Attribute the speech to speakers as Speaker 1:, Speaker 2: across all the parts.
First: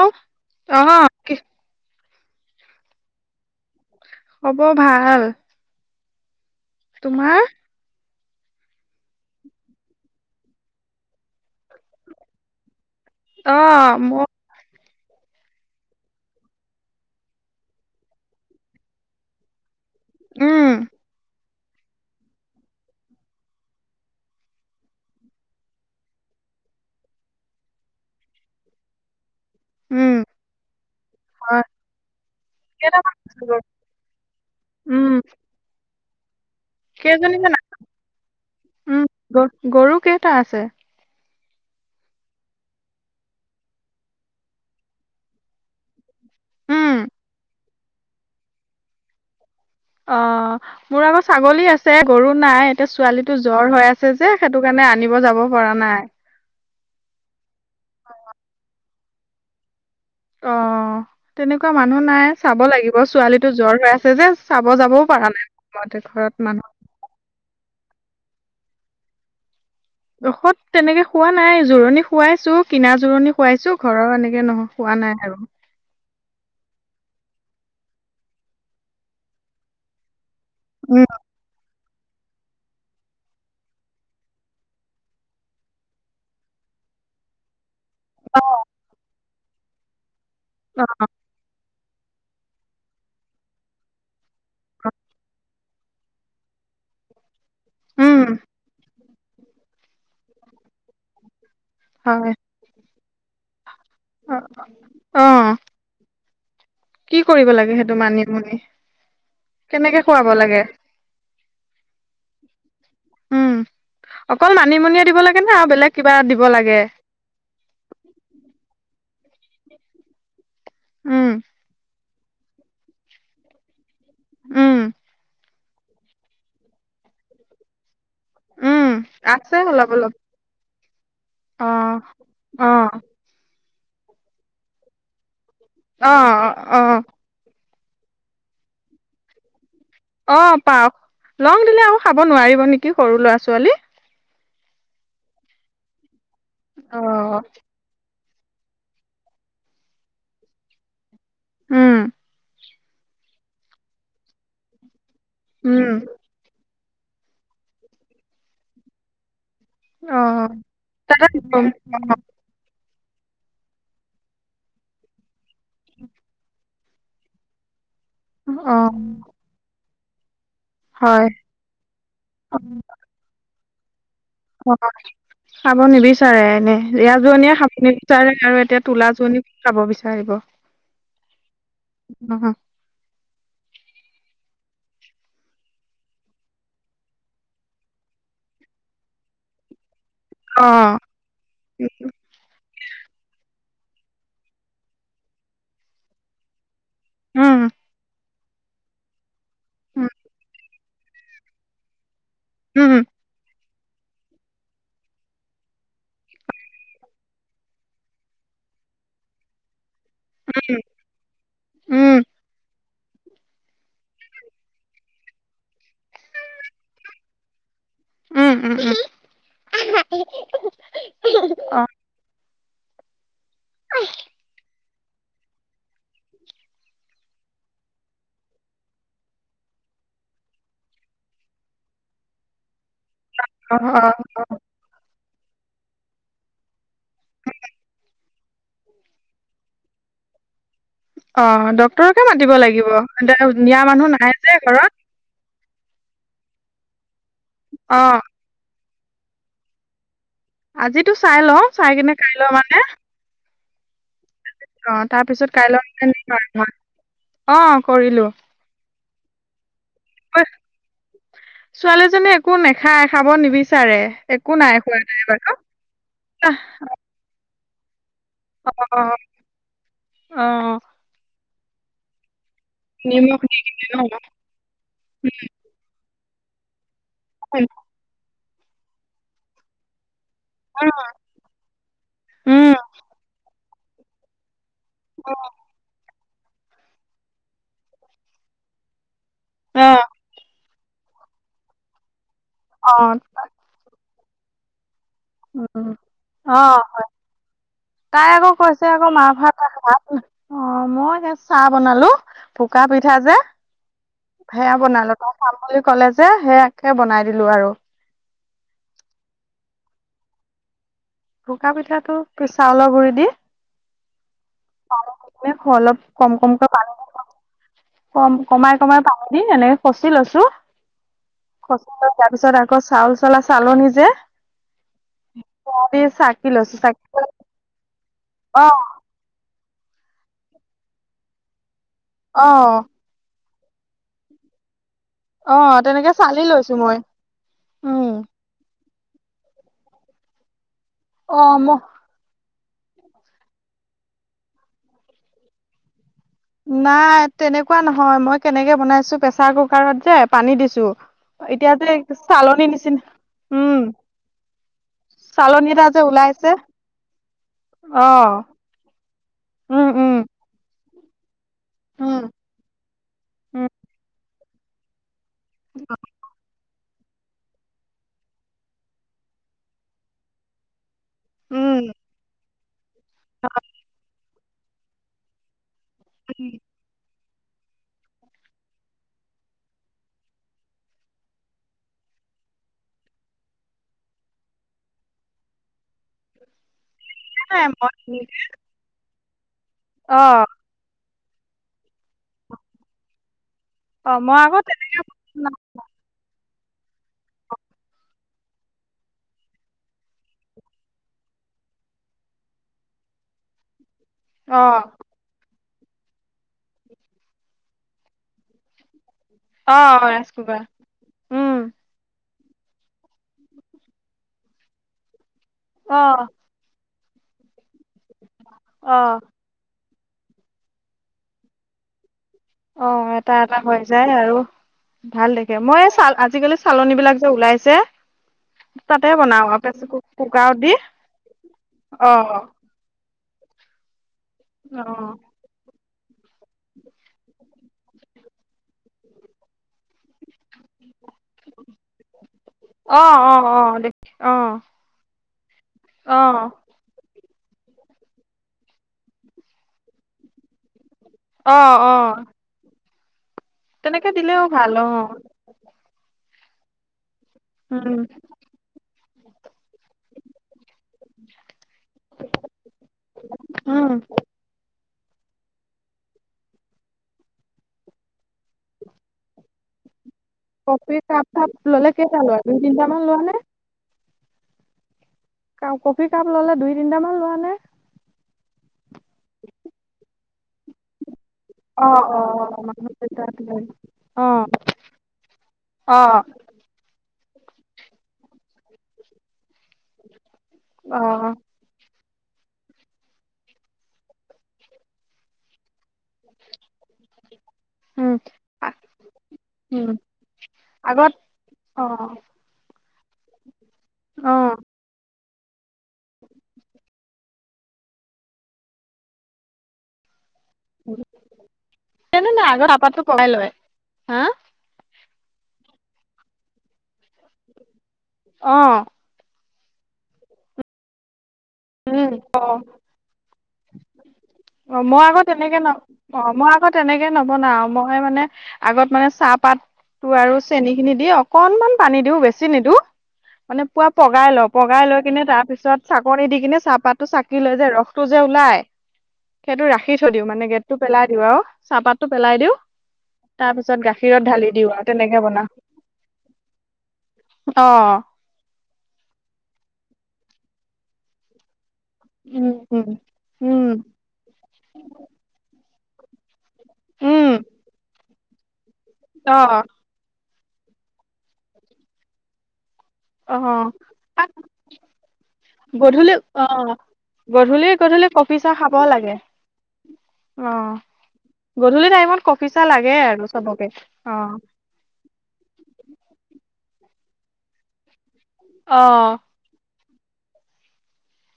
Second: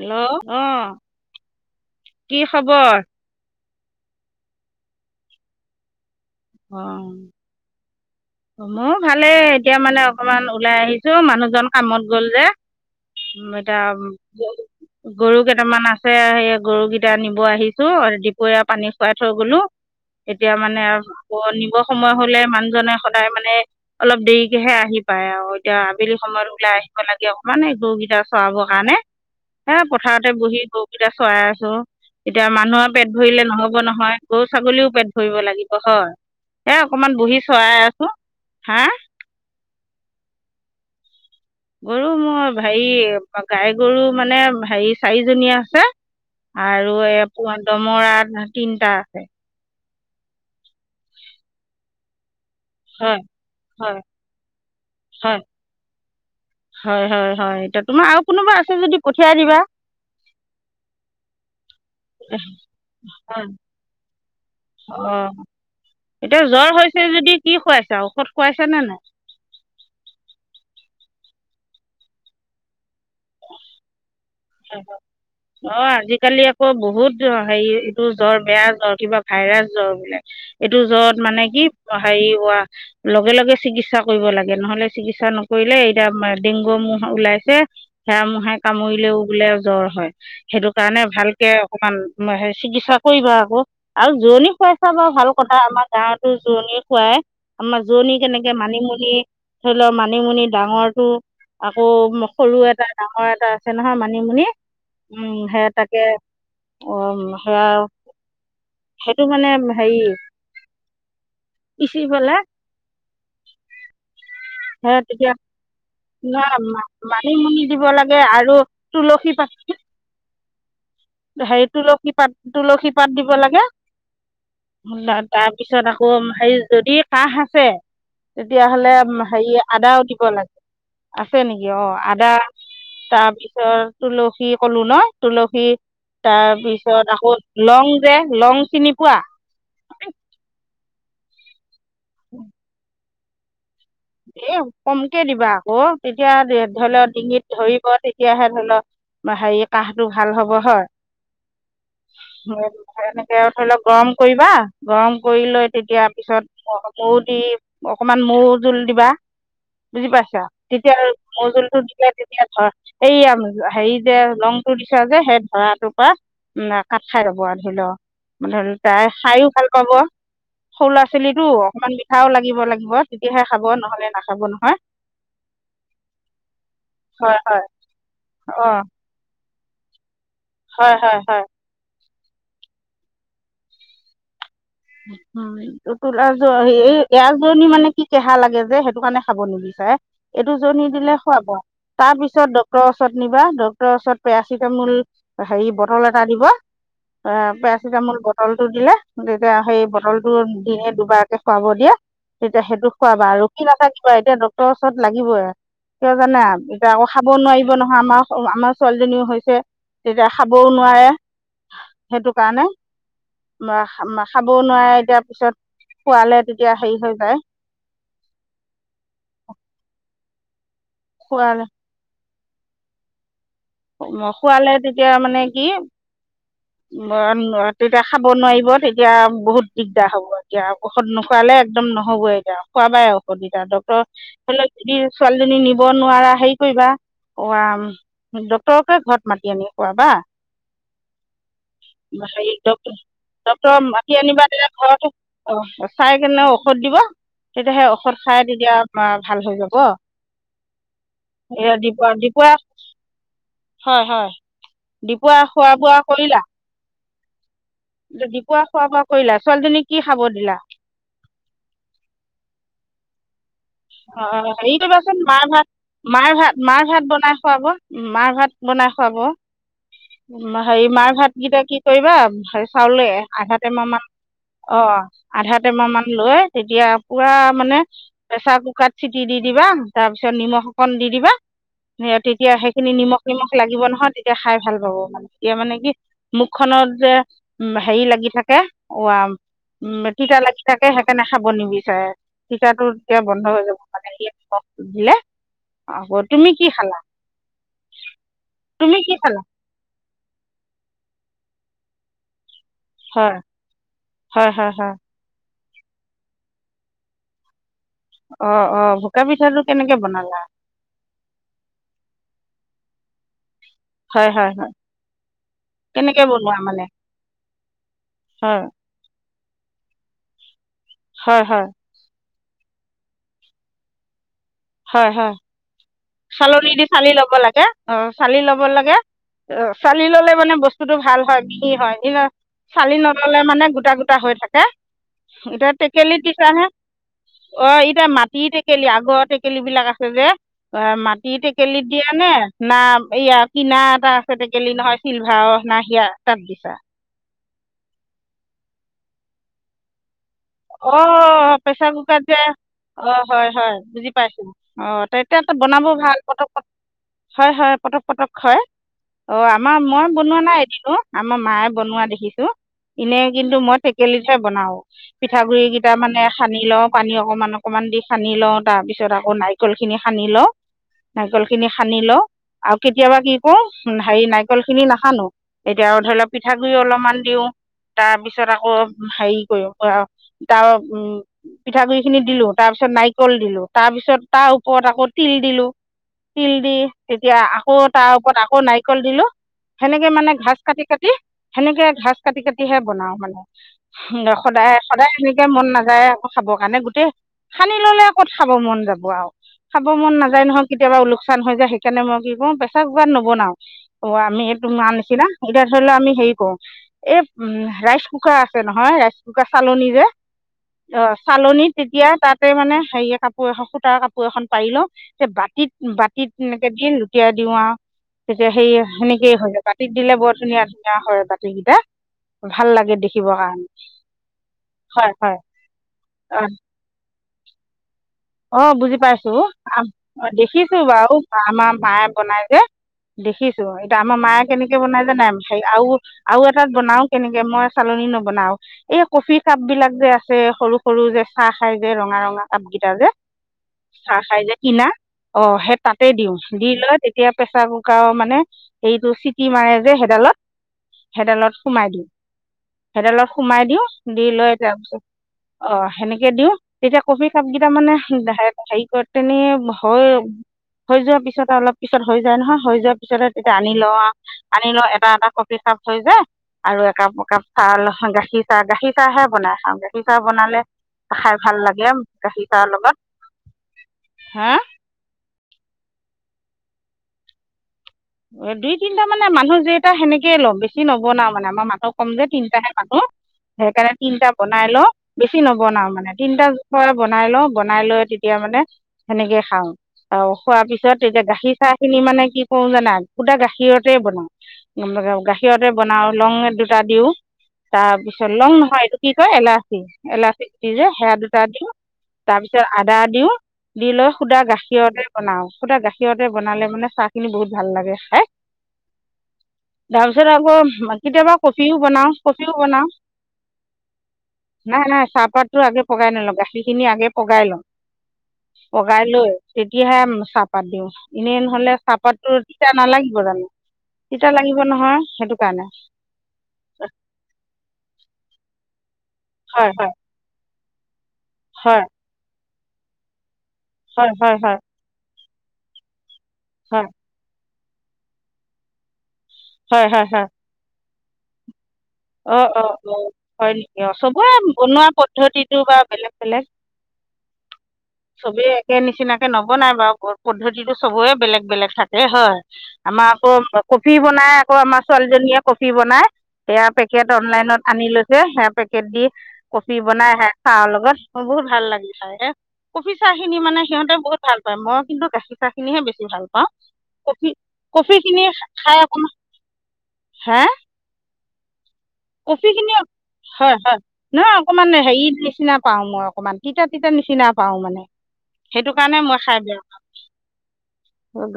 Speaker 1: অ অ
Speaker 2: আহ
Speaker 1: কি
Speaker 2: কি খবৰ।
Speaker 1: খব ভাল।
Speaker 2: অঁ।
Speaker 1: তোমাৰ
Speaker 2: মোৰ ভালেই এতিয়া মানে অকমান ওলাই আহিছো মানুহজন কামত গল যে।
Speaker 1: অ
Speaker 2: আমি
Speaker 1: মোৰ
Speaker 2: এতিয়া। গৰু কেইটামান আছে সেই গৰু কেইটা নিব আহিছো দুপৰীয়া পানী খোৱাই থৈ গলো। এতিয়া
Speaker 1: উম
Speaker 2: মানে। নিব সময় হলে মানুহজনে সদায় মানে অলপ দেৰিকেহে আহি পায় আউ এতিয়া আবেলি সময়। মৰ ওলাই আহিব লাগে অকমান এ গৰু কেইটা চৰাবৰ কাৰণে। এ
Speaker 1: উম
Speaker 2: পথাৰতে বহি গৰুকেইটা চৰাই
Speaker 1: হয়
Speaker 2: আছো। এতিয়া মানুহ আৰু পেট
Speaker 1: কেইটামান
Speaker 2: ভৰিলে
Speaker 1: আছে গৰু
Speaker 2: নহব নহয়, গৰু ছাগলীও পেট
Speaker 1: উম
Speaker 2: ভৰিব লাগিব হয়। এ অকনমান বহি
Speaker 1: কেইজনীমান
Speaker 2: চৰাই আছো হা।
Speaker 1: উম গ গৰু কেইটা আছে।
Speaker 2: গৰু মোৰ হেৰি গাই গৰু মানে হেৰি চাৰিজনীয়া আছে।
Speaker 1: উম
Speaker 2: আৰু এই পোৱা দমৰা তিনটা আছে।
Speaker 1: অ মোৰ আক ছাগলী আছে গৰু। নাই এতিয়া
Speaker 2: হয়
Speaker 1: ছোৱালীটো জ্বৰ হৈ
Speaker 2: হয়
Speaker 1: আছে যে সেইটো কাৰণে আনিব
Speaker 2: হয়
Speaker 1: যাব পৰা নাই।
Speaker 2: হয় হয় হয় এতিয়া তোমাৰ আৰু কোনোবা আছে যদি পঠিয়াই দিবা।
Speaker 1: অ তেনেকুৱা মানুহ নাই চাব লাগিব ছোৱালীটো জ্বৰ হৈ আছে যে। চাব যাবও
Speaker 2: অ
Speaker 1: পৰা নাই সময়তে ঘৰত
Speaker 2: এতিয়া
Speaker 1: মানুহ
Speaker 2: জ্বৰ হৈছে যদি কি খুৱাইছে। ছে ঔষধ খোৱাইছে নে নাই।
Speaker 1: ঔষত তেনেকে খোৱা নাই জোৰণি খোৱাইছো কিনা জোৰণি খোৱাইছো ঘৰৰ এনে। এনেকে নহ হোৱা নাই আৰু।
Speaker 2: কালি আকৌ বহুত হেৰি এইটো জ্বৰ বেয়া জ্বৰ কিবা ভাইৰাছ জ্বৰ বোলে। এইটো
Speaker 1: উম
Speaker 2: জ্বৰত মানে কি। হেৰি হোৱা লগে লগে চিকিৎসা কৰিব লাগে নহলে চিকিৎসা নকৰিলে এতিয়া ডেংগু। ওলাইছে। সেৰা মহে কামুৰিলেও বোলে জ্বৰ হয় সেইটো কাৰণে ভালকে অকমান। চিকিৎসা কৰিবা আকৌ আৰু জোৰণি খুৱাই চাবা ভাল কথা আমাৰ গাঁৱতো জোৰণীয়ে খোৱাই। আমাৰ জোৰোনি
Speaker 1: উম,
Speaker 2: কেনেকে মানিমুনি ধৰি লওক মানিমুনি ডাঙৰটো। আকৌ
Speaker 1: হয়
Speaker 2: সৰু এটা ডাঙৰ এটা আছে নহয়
Speaker 1: অ',
Speaker 2: মানিমুনি উম
Speaker 1: অ',
Speaker 2: সেয়া তাকে অ
Speaker 1: কি কৰিব
Speaker 2: সেয়া
Speaker 1: লাগে সেইটো মানিমুনি?
Speaker 2: সেইটো মানে
Speaker 1: কেনেকে
Speaker 2: হেৰি।
Speaker 1: খুৱাব লাগে?
Speaker 2: পিছিবেলে।
Speaker 1: উম, অকল
Speaker 2: হে
Speaker 1: মানিমুনিয়ে দিব
Speaker 2: তেতিয়া
Speaker 1: লাগে নে আৰু বেলেগ কিবা
Speaker 2: ন
Speaker 1: দিব লাগে?
Speaker 2: মানিমুনি দিব লাগে আৰু তুলসী। [unintelligible] [inaudible]
Speaker 1: উম,
Speaker 2: হেৰি তুলসী পাত তুলসী পাত দিব লাগে
Speaker 1: উম,
Speaker 2: তাত। পিছত আকৌ হেৰি যদি কাহ আছে
Speaker 1: উম,
Speaker 2: তেতিয়াহলে
Speaker 1: আছে
Speaker 2: হেৰি
Speaker 1: অলপ
Speaker 2: আদাও
Speaker 1: অলপ
Speaker 2: দিব লাগে। আছে নেকি অ আদা
Speaker 1: অ',
Speaker 2: তাৰপিছত তুলসী কলো ন তুলসী।
Speaker 1: অ', অ',
Speaker 2: তাৰপিছত আকৌ লং যে লং চিনি পোৱা।
Speaker 1: অ পাও লং দিলে আৰু খাব নোৱাৰিব নেকি সৰু ল'ৰা ছোৱালী।
Speaker 2: এ কমকে দিবা আকৌ তেতিয়া ধৰি লওক
Speaker 1: অ',
Speaker 2: ডিঙিত ধৰিব তেতিয়াহে ধৰি লওক হেৰি কাহটো ভাল হব হয়।
Speaker 1: উম,
Speaker 2: এনেকে ধৰি লওক গৰম কৰিবা গৰম কৰি লৈ
Speaker 1: উম,
Speaker 2: তেতিয়া পিছত। মৌ দি অকমান মৌ জোল দিবা বুজি পাইছা
Speaker 1: অ',
Speaker 2: তেতিয়া
Speaker 1: তাতে
Speaker 2: মৌ জোলটো দিলে
Speaker 1: অ',
Speaker 2: তেতিয়া ধ এই হেৰি যে ৰংটো দিছে যে সেই ধৰাটোৰ পৰা উম, কাত খাই লব আৰু ধৰি লওক। ধৰি তাই খায়ো ভাল পাব। সৰু লৰা
Speaker 1: হয়
Speaker 2: ছোৱালী টো অকমান মিঠাও লাগিব লাগিব তেতিয়াহে খাব নহলে নাখ
Speaker 1: অ', খাব নিবিচাৰে এনে
Speaker 2: হয়
Speaker 1: ৰিয়াজীয়ে
Speaker 2: হয়
Speaker 1: খাব নিবিচাৰে আৰু
Speaker 2: অঁ
Speaker 1: এতিয়া তোলাজনি খাব বিচাৰিব।
Speaker 2: হয়- হয়- হয়।
Speaker 1: উম
Speaker 2: উম, উতোলা যে এই এৰা জোৰী মানে কি কেহা লাগে যে সেইটো কাৰণে খাব নিবিচাৰে
Speaker 1: অ
Speaker 2: এইটোজনী দিলে খোৱাব তাৰপিছত ডক্টৰৰ ওচৰত নিবা ওচত পেৰাচিটামল হেৰি বটল এটা দিব এ
Speaker 1: উম
Speaker 2: পেৰাচিটামল ব বটল টো দিলে তেতিয়া সেই
Speaker 1: উম
Speaker 2: বটল টো দিনে দুবাৰকে খুৱাব দিয়ে তেতিয়া সেইটো
Speaker 1: উম
Speaker 2: খোৱাবা আৰু ৰখি নাথাকিবা এতিয়া ডক্ৰৰ ওচৰত লাগিবই আৰু। কিয় জানে এতিয়া আকৌ খাব নোৱাৰিব নহয় আমাৰ - আমাৰ ছোৱালীজনীও হৈছে। তেতিয়া খাবও নোৱাৰে
Speaker 1: উম
Speaker 2: সেইটো কাৰণে খাবও নোৱাৰে এতিয়া পিছত খোৱালে তেতিয়া হেৰি হৈ যায়
Speaker 1: উম উম উ
Speaker 2: খোৱালে। খোৱালে তেতিয়া মানে কি তেতিয়া খাব নোৱাৰিব তেতিয়া বহুত দিগদাৰ হ'ব এতিয়া ঔষধ নোখোৱালে একদম নহ'ব এতিয়া খোৱা বাই ঔষধ কেইটা
Speaker 1: অ অ
Speaker 2: ডক্টৰ ধৰি লও যদি ছোৱালীজনী নিব নোৱাৰা হেৰি কৰিবা কোৱা ডক্টৰকে ঘৰত মাতি আনি কোৱা বা
Speaker 1: অ ডক্তৰকে মাতিব
Speaker 2: হেৰিট
Speaker 1: লাগিব
Speaker 2: ডক্টৰ
Speaker 1: নিয়া মানুহ
Speaker 2: মাতি
Speaker 1: নাই
Speaker 2: আনিবা
Speaker 1: যে
Speaker 2: তে ঘৰত চাই। কেনে ঔষধ দিব তেতিয়া সেই
Speaker 1: অ
Speaker 2: ঔষধ খাই তেতিয়া ভাল হৈ যাব।
Speaker 1: আজিতো চাই লওঁ
Speaker 2: এই
Speaker 1: চাই
Speaker 2: ডিপু
Speaker 1: কিনে কাই ল
Speaker 2: ডিপুৱে
Speaker 1: মানে
Speaker 2: হয় - হয়
Speaker 1: অ তাৰ
Speaker 2: দিপা
Speaker 1: পিছত
Speaker 2: খোৱা
Speaker 1: কাইলৈ
Speaker 2: বোৱা
Speaker 1: মানে নিম
Speaker 2: কৰিলা।
Speaker 1: আৰু অ, কৰিলো।
Speaker 2: দুপৰীয়া খোৱা বোৱা কৰিলা ছোৱালীজনীক কি খাব দিলা
Speaker 1: ছোৱালীজনী একো নাখায় খাব নিবি বিচাৰে
Speaker 2: অঁ
Speaker 1: একো
Speaker 2: হেৰি
Speaker 1: নাই খোৱা
Speaker 2: কৰিবাচোন
Speaker 1: যাই বাৰু
Speaker 2: মাৰ ভাত
Speaker 1: আহ।
Speaker 2: উম, মাৰ ভাত বনাই খুৱাব
Speaker 1: অ
Speaker 2: হেৰি মাৰ ভাতকেইটা কি কৰিবা খালে
Speaker 1: নিমখ
Speaker 2: আধা
Speaker 1: দি
Speaker 2: টেমাহ
Speaker 1: কিনে ন
Speaker 2: মান অ, আধা টেমাহ মান লৈ তেতিয়া পুৰা মানে প্ৰেছাৰ কুকাৰ চিটি দি দিবা তাৰ পিছত ত নিমখ অকণ দি দিবা তেতিয়া
Speaker 1: উম
Speaker 2: সেইখিনি নিমখ নিমখ লাগিব নহয় তেতিয়া খাই ভাল পাব মানে এ মানে কি মুখখনত যে হেৰি লাগি থাকে অ
Speaker 1: অ
Speaker 2: উম টিতা লাগি থাকে সেইকাৰণে খাব নিবিচাৰে টিতাটো
Speaker 1: অ',
Speaker 2: বন্ধ হৈ যাব মানে স সুধিলে
Speaker 1: উম,
Speaker 2: আকৌ তুমি কি
Speaker 1: অ',
Speaker 2: খালা।
Speaker 1: তাই আকৌ কৈছে
Speaker 2: তুমি
Speaker 1: আকৌ
Speaker 2: কি
Speaker 1: মা
Speaker 2: খালা
Speaker 1: ভ অ মইছো চাহ বনালো বোকা পিঠা যে
Speaker 2: হয় হয় হয়
Speaker 1: সেয়া
Speaker 2: হয়
Speaker 1: বনালো তাত খাম বুলি ক'লে যে সেইয়াকে বনাই দিলো আৰু
Speaker 2: অ অ ভোকা পিঠাটো কেনেকে বনালা
Speaker 1: শুকা পিঠাটো পিছাউলৰ গুৰি দি
Speaker 2: হয় হয় হয়
Speaker 1: প অলপ
Speaker 2: কেনেকৈ
Speaker 1: কম
Speaker 2: বনোৱা
Speaker 1: কমকৈ
Speaker 2: মানে
Speaker 1: পাল কম
Speaker 2: হয়
Speaker 1: কমাই কমাই পাল দি এনেকে কচি লৈছো
Speaker 2: হয়- হয়।
Speaker 1: খচি লৈ তাৰ পিছত আকৌ চাউল চলা চালনি যে
Speaker 2: হয়- হয়।
Speaker 1: সেয়া দি চাকি
Speaker 2: চালনি
Speaker 1: লৈছো
Speaker 2: দি
Speaker 1: চাকি
Speaker 2: চালি ল'ব লাগে। অঁ চালি ল'ব
Speaker 1: অ',
Speaker 2: লাগে অ চালি ললে মানে বস্তুটো ভাল হয় মিহি হয়।
Speaker 1: অ',
Speaker 2: চালি নললে মানে গোটা গোটা হৈ থাকে। এতিয়া
Speaker 1: অ', তেনেকে
Speaker 2: টেকেলিত
Speaker 1: চালি
Speaker 2: দিছাহে
Speaker 1: লৈছো মই
Speaker 2: অ এতিয়া
Speaker 1: উম,
Speaker 2: মাটি টেকেলি আগ ব টেকেলী বিলাক আছে যে অ মাটি
Speaker 1: অ', মই
Speaker 2: টেকেলিত দিয়া নে না এইয়া কিনা এটা আছে টেকেলি নহয় চিলভাৰ না সিয়াৰ।
Speaker 1: নাই তেনেকুৱা নহয় মই কেনেকে বনাইছো প্ৰেচাৰ কুকাৰত যে পানী দিছো
Speaker 2: অ
Speaker 1: এতিয়া
Speaker 2: প্ৰেচাৰ কুকাৰ যে
Speaker 1: চালনী নিচিনা
Speaker 2: অ হয় হয়
Speaker 1: উম
Speaker 2: বুজি পাইছো অ ত এতিয়াটো
Speaker 1: চালনী
Speaker 2: বনাব
Speaker 1: এটা যে
Speaker 2: ভাল
Speaker 1: ওলাইছে
Speaker 2: পতক। হয় হয়
Speaker 1: অ
Speaker 2: পটক পটক হয় অ আমাৰ
Speaker 1: উম
Speaker 2: মই
Speaker 1: উম
Speaker 2: বনোৱা নাই এদিনো আমাৰ মায়ে বনোৱা
Speaker 1: উম
Speaker 2: দেখিছো এনেই কিন্তু
Speaker 1: উম
Speaker 2: মই টেকেলিতহে বনাও। পিঠা গুৰি কেইটা মানে সানি লও। পানী অকমান অকমান দি সানি লওঁ তাৰ পিছত আকৌ নাৰিকল খিনি সানি লওঁ। নাৰিকল খিনি
Speaker 1: উম
Speaker 2: সানি লওঁ আৰু কেতিয়াবা কি কৰো হেৰি নাৰিকল খিনি নাহানো এতিয়া আৰু ধৰি লওক পিঠাগুৰি অলপমান দিওঁ তাৰ পিছত আকৌ হেৰি কৰো তাৰ উম পিঠাগুৰি খিনি দিলো তাৰপিছত নাৰিকল দিলো তাৰপিছত তাৰ ওপৰত আকৌ তিল দিলো তিল দি এতিয়া
Speaker 1: নাই
Speaker 2: আকৌ তাৰ
Speaker 1: মই
Speaker 2: ওপৰত আকৌ নাৰিকল দিলো সেনেকে
Speaker 1: অ
Speaker 2: মানে ঘাছ কাটি কাটি সেনেকে ঘাচ কাটি কাটিহে বনাও মানে
Speaker 1: অ মই আকৌ
Speaker 2: সদায়। সদায় হেনেকে মন নাযায় আকৌ খাব কাৰণে গোটেই সানি ললে ক'ত খাব মন যাব আও খাব মন নাযায় নহয় কেতিয়াবা উ লোকচান হৈ যায় সেইকাৰণে মই কি কৰোঁ পেচাৰ কুকাৰত নবনাও। অ আমি এইটো
Speaker 1: অ
Speaker 2: তোমাৰ নিচিনা এতিয়া ধৰি লও আমি হেৰি কৰো এই উম ৰাইচ কুকাৰ আছে নহয় ৰাইচ ক
Speaker 1: অ
Speaker 2: চালনী যে
Speaker 1: ৰাইচ কুকাৰ
Speaker 2: অ
Speaker 1: উম
Speaker 2: চালনী তেতিয়া তাত তাতে মানে হেৰিয় কাপোৰ এ সূতাৰ কাপোৰ এখন পাৰি লও বাতিত
Speaker 1: অ
Speaker 2: বাতিত এনেকে দি তিয়াই দিও আও তেতিয়া সেই
Speaker 1: অ
Speaker 2: সেনেকেই হয় বাতিত দিলে বৰ ধুনীয়া ধুনীয়া হয় বাতিকেইটা ভাল
Speaker 1: অ
Speaker 2: লাগে
Speaker 1: এটা
Speaker 2: দেখিবৰ
Speaker 1: এটা
Speaker 2: কাৰণে
Speaker 1: হৈ যায় আৰু
Speaker 2: হয়
Speaker 1: ভাল
Speaker 2: হয়
Speaker 1: দেখে মই এই চাল
Speaker 2: অ
Speaker 1: আজিকালি চালনী বিলাক যে ওলাই যে
Speaker 2: অ বুজি পাইছো
Speaker 1: কুকাৰত দি
Speaker 2: দেখিছো বাৰু আমাৰ মায়ে
Speaker 1: অ
Speaker 2: বনাই যে। দেখিছো এতিয়া আমাৰ মায়ে কেনেকে
Speaker 1: অ
Speaker 2: বনাই জানা হে আৰু আৰু এটাত বনাও কেনেকে মই চালনী নবনাও এই কফি কাপ বিলাক যে আছে। সৰু সৰু যে চাহ খাই যে ৰঙা ৰঙা কাপগেইটা
Speaker 1: অ
Speaker 2: যে
Speaker 1: অ অ দেখ
Speaker 2: চাহ
Speaker 1: অ
Speaker 2: খাই যে কিনা অ সেই তাতে
Speaker 1: অ
Speaker 2: দিওঁ দি লৈ এতিয়া প্ৰেছাৰ কুকাৰৰ মানে হেৰিটো চিটি মাৰে যে সেইডালত হেইডালত
Speaker 1: অ
Speaker 2: সোমাই
Speaker 1: অ
Speaker 2: দিওঁ হেইডালত সোমাই দিওঁ
Speaker 1: তেনেকে
Speaker 2: দি
Speaker 1: দিলেও
Speaker 2: লৈ
Speaker 1: ভাল অ
Speaker 2: তাৰপিছত অ সেনেকে দিওঁ তেতিয়া কফি কাপ কেইটা
Speaker 1: উম
Speaker 2: মানে হেৰি কৰতে নি হয়। হৈ যোৱাৰ পিছতে অলপ পিছত হৈ যায় নহয় হৈ যোৱাৰ পিছতে তেতিয়া আনি
Speaker 1: উম
Speaker 2: লওঁ আনি লও এটা এটা কফি কাপ হৈ যায় আৰু একাপ একাপ চউল গাখীৰ চাহ গাখীৰ চাহহে বনাই চা গাখীৰ বনালে
Speaker 1: কফি কাপ
Speaker 2: খাই
Speaker 1: চাপ
Speaker 2: ভাল লাগে
Speaker 1: ললে কেইটা লোৱা
Speaker 2: গাখীৰ
Speaker 1: দুই
Speaker 2: চাহৰ লগত
Speaker 1: তিনিটামান লোৱা নে
Speaker 2: হে
Speaker 1: কফি কাপ ল'লে দুই তিনিটামান লোৱা নে।
Speaker 2: এ দুই তিনিটা মানে মানুহ যেইটা মানে সেনেকে ল'ম বেছি নবনাও। মানে আমাৰ
Speaker 1: অ
Speaker 2: মানুহ কম
Speaker 1: অ
Speaker 2: যে
Speaker 1: অ
Speaker 2: তিনিটাহে মানুহ।
Speaker 1: কেইটা লৈ
Speaker 2: সেইকাৰণে
Speaker 1: অ
Speaker 2: তিনটা বনাই ল বেছি নবনাও
Speaker 1: অ
Speaker 2: মানে তিনটা জোখৰে বনাই বনাই লওঁ বনাই লৈ তেতিয়া মানে সেনেকে খাওঁ। অ খোৱাৰ পিছত
Speaker 1: অ
Speaker 2: এতিয়া গাখীৰ চাহ খিনি মানে কি কৰো জানা। শুদা গাখীৰতে বনাও গাখীৰতে বনাও লং দুটা দিও
Speaker 1: উম
Speaker 2: তাৰপিছত লং
Speaker 1: আ
Speaker 2: নহয় এইটো কি কয় এলাচি
Speaker 1: উম
Speaker 2: এলাচি গুটি যে
Speaker 1: আগত
Speaker 2: সেৰা দুটা দিওঁ
Speaker 1: অ
Speaker 2: তাৰপিছত আদা দিও দি লৈ
Speaker 1: অ
Speaker 2: শুদা গাখীৰতে বনাও সুদা গাখীৰতে বনালে মানে চাহ খিনি বহুত ভাল লাগে। হে। তাৰপিছত আকৌ কেতিয়াবা কফিও বনাওঁ
Speaker 1: তেনে নাই
Speaker 2: কফিও
Speaker 1: আগত
Speaker 2: বনাওঁ।
Speaker 1: চাহপাতটো পগাই লয় হা
Speaker 2: নাই নাই চাপ। পতটো আগে পগাই নলওঁ গাখীৰ খিনি আগে পগাই লওঁ
Speaker 1: অ
Speaker 2: পগাই লৈ। তেতিয়াহে চাহপাত দিওঁ এনেই নহলে
Speaker 1: উম
Speaker 2: চাহপাতটো তিতা নালাগিব জানো? তিতা লাগিব
Speaker 1: অ
Speaker 2: নহয়
Speaker 1: মই আকৌ
Speaker 2: সেইটো
Speaker 1: তেনেকে
Speaker 2: কাৰণে
Speaker 1: ন অ মই আকৌ তেনেকে নবনা মই মানে। আগত মানে
Speaker 2: হয় হয়
Speaker 1: চাহপাতটো আৰু চেনী খিনি দি অকনমান
Speaker 2: হয়
Speaker 1: পানী দিওঁ বেছি নিদিওঁ,। মানে পুৰা পগাই
Speaker 2: হয়
Speaker 1: লওঁ
Speaker 2: হয়
Speaker 1: পগাই লৈ কিনে তাৰ পিছত চাকনি দি কিনে
Speaker 2: হয়
Speaker 1: চাহপাতটো চাকি লৈ,। যে ৰসটো যে ওলাই সেইটো
Speaker 2: হয় হয়
Speaker 1: ৰাখি
Speaker 2: হয়
Speaker 1: থৈ দিও
Speaker 2: হয়
Speaker 1: মানে গেটটো পেলাই দিওঁ আৰু। টো পেলাই
Speaker 2: অঁ
Speaker 1: দিও
Speaker 2: অঁ অঁ হয়
Speaker 1: তাৰ পিছত
Speaker 2: নেকি অঁ
Speaker 1: গাখীৰত
Speaker 2: চবৰে
Speaker 1: ঢালি দিও আৰু
Speaker 2: বনোৱা
Speaker 1: তেনেকে বনাও।
Speaker 2: পদ্ধতিটো বা বেলেগ বেলেগ
Speaker 1: উ [unintelligible]
Speaker 2: চবেই একে নিচিনাকে নবনাই বাৰু পদ্ধতিতটো চবে বেলেগ বেলেগ থাকে। হয়
Speaker 1: উম উম
Speaker 2: আমাৰ আকৌ
Speaker 1: উম
Speaker 2: কফি বনাই আকৌ আমাৰ ছোৱালীজনীয়ে কফি বনাই সেয়া। পেকেট
Speaker 1: উম
Speaker 2: অনলাইনত আনি লৈছে সেয়া পেকেট দি
Speaker 1: অ
Speaker 2: কফি বনাই---্ চা লগত মোৰ বহুত ভাল লাগি চাই হে। কফি চাহখিনি
Speaker 1: অ
Speaker 2: মানে সিহঁতে বহুত ভাল পায় মই কিন্তু গাখীৰ চাহ খিনিহে বেছি
Speaker 1: গধূলি
Speaker 2: ভাল
Speaker 1: অ
Speaker 2: পাওঁ। কফি
Speaker 1: গধূলি গধূলি
Speaker 2: কফিখিনি
Speaker 1: কফি চাহ খাব
Speaker 2: খাই
Speaker 1: লাগে
Speaker 2: অকণমান
Speaker 1: অ। গধূলি টাইমত
Speaker 2: কফি
Speaker 1: চাহ
Speaker 2: খিনি,
Speaker 1: লাগে আৰু
Speaker 2: হয়
Speaker 1: চবকে
Speaker 2: হয়
Speaker 1: অ
Speaker 2: নহয় অকমান হেৰি নিচিনা পাও মই অকমান তিতা তিতা নিচিনা পাও মানে সেইটো
Speaker 1: অ
Speaker 2: কাৰণে মই খাই বেয়া পাওঁ।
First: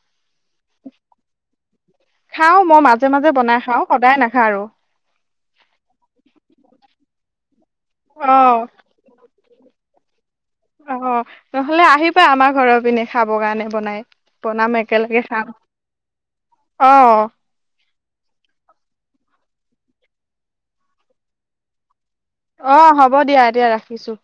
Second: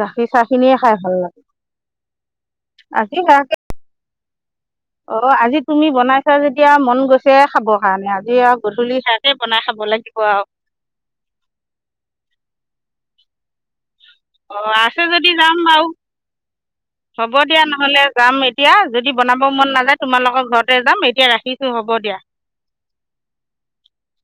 Speaker 2: গাখীৰ চাহ খিনিয়ে খাই ভাল লাগে।
Speaker 1: খাও মই মাজে
Speaker 2: আজি
Speaker 1: মাজে বনাই খাওঁ, সদায় নাখাওঁ আৰু।
Speaker 2: অ আজি তুমি বনাইছা যেতিয়া মন গৈছে খাবৰ কাৰণে
Speaker 1: অ
Speaker 2: আজি আৰু গধূলি সেয়াতে বনাই খাব লাগিব। দিব।
Speaker 1: অ নহলে আহিবা আমাৰ ঘৰৰ পিনে খাব কাৰণে বনাই।
Speaker 2: অ
Speaker 1: বনাম
Speaker 2: আছে
Speaker 1: একেলগে
Speaker 2: যদি
Speaker 1: খাম
Speaker 2: যাম বাৰু
Speaker 1: অ
Speaker 2: হ'ব দিয়া নহলে। যাম এতিয়া যদি বনাব মন নাযায় তোমালোকৰ ঘৰতে যাম এতিয়া ৰাখিছো হ'ব দিয়া।
Speaker 1: অ হ'ব দিয়া এতিয়া ৰাখিছো।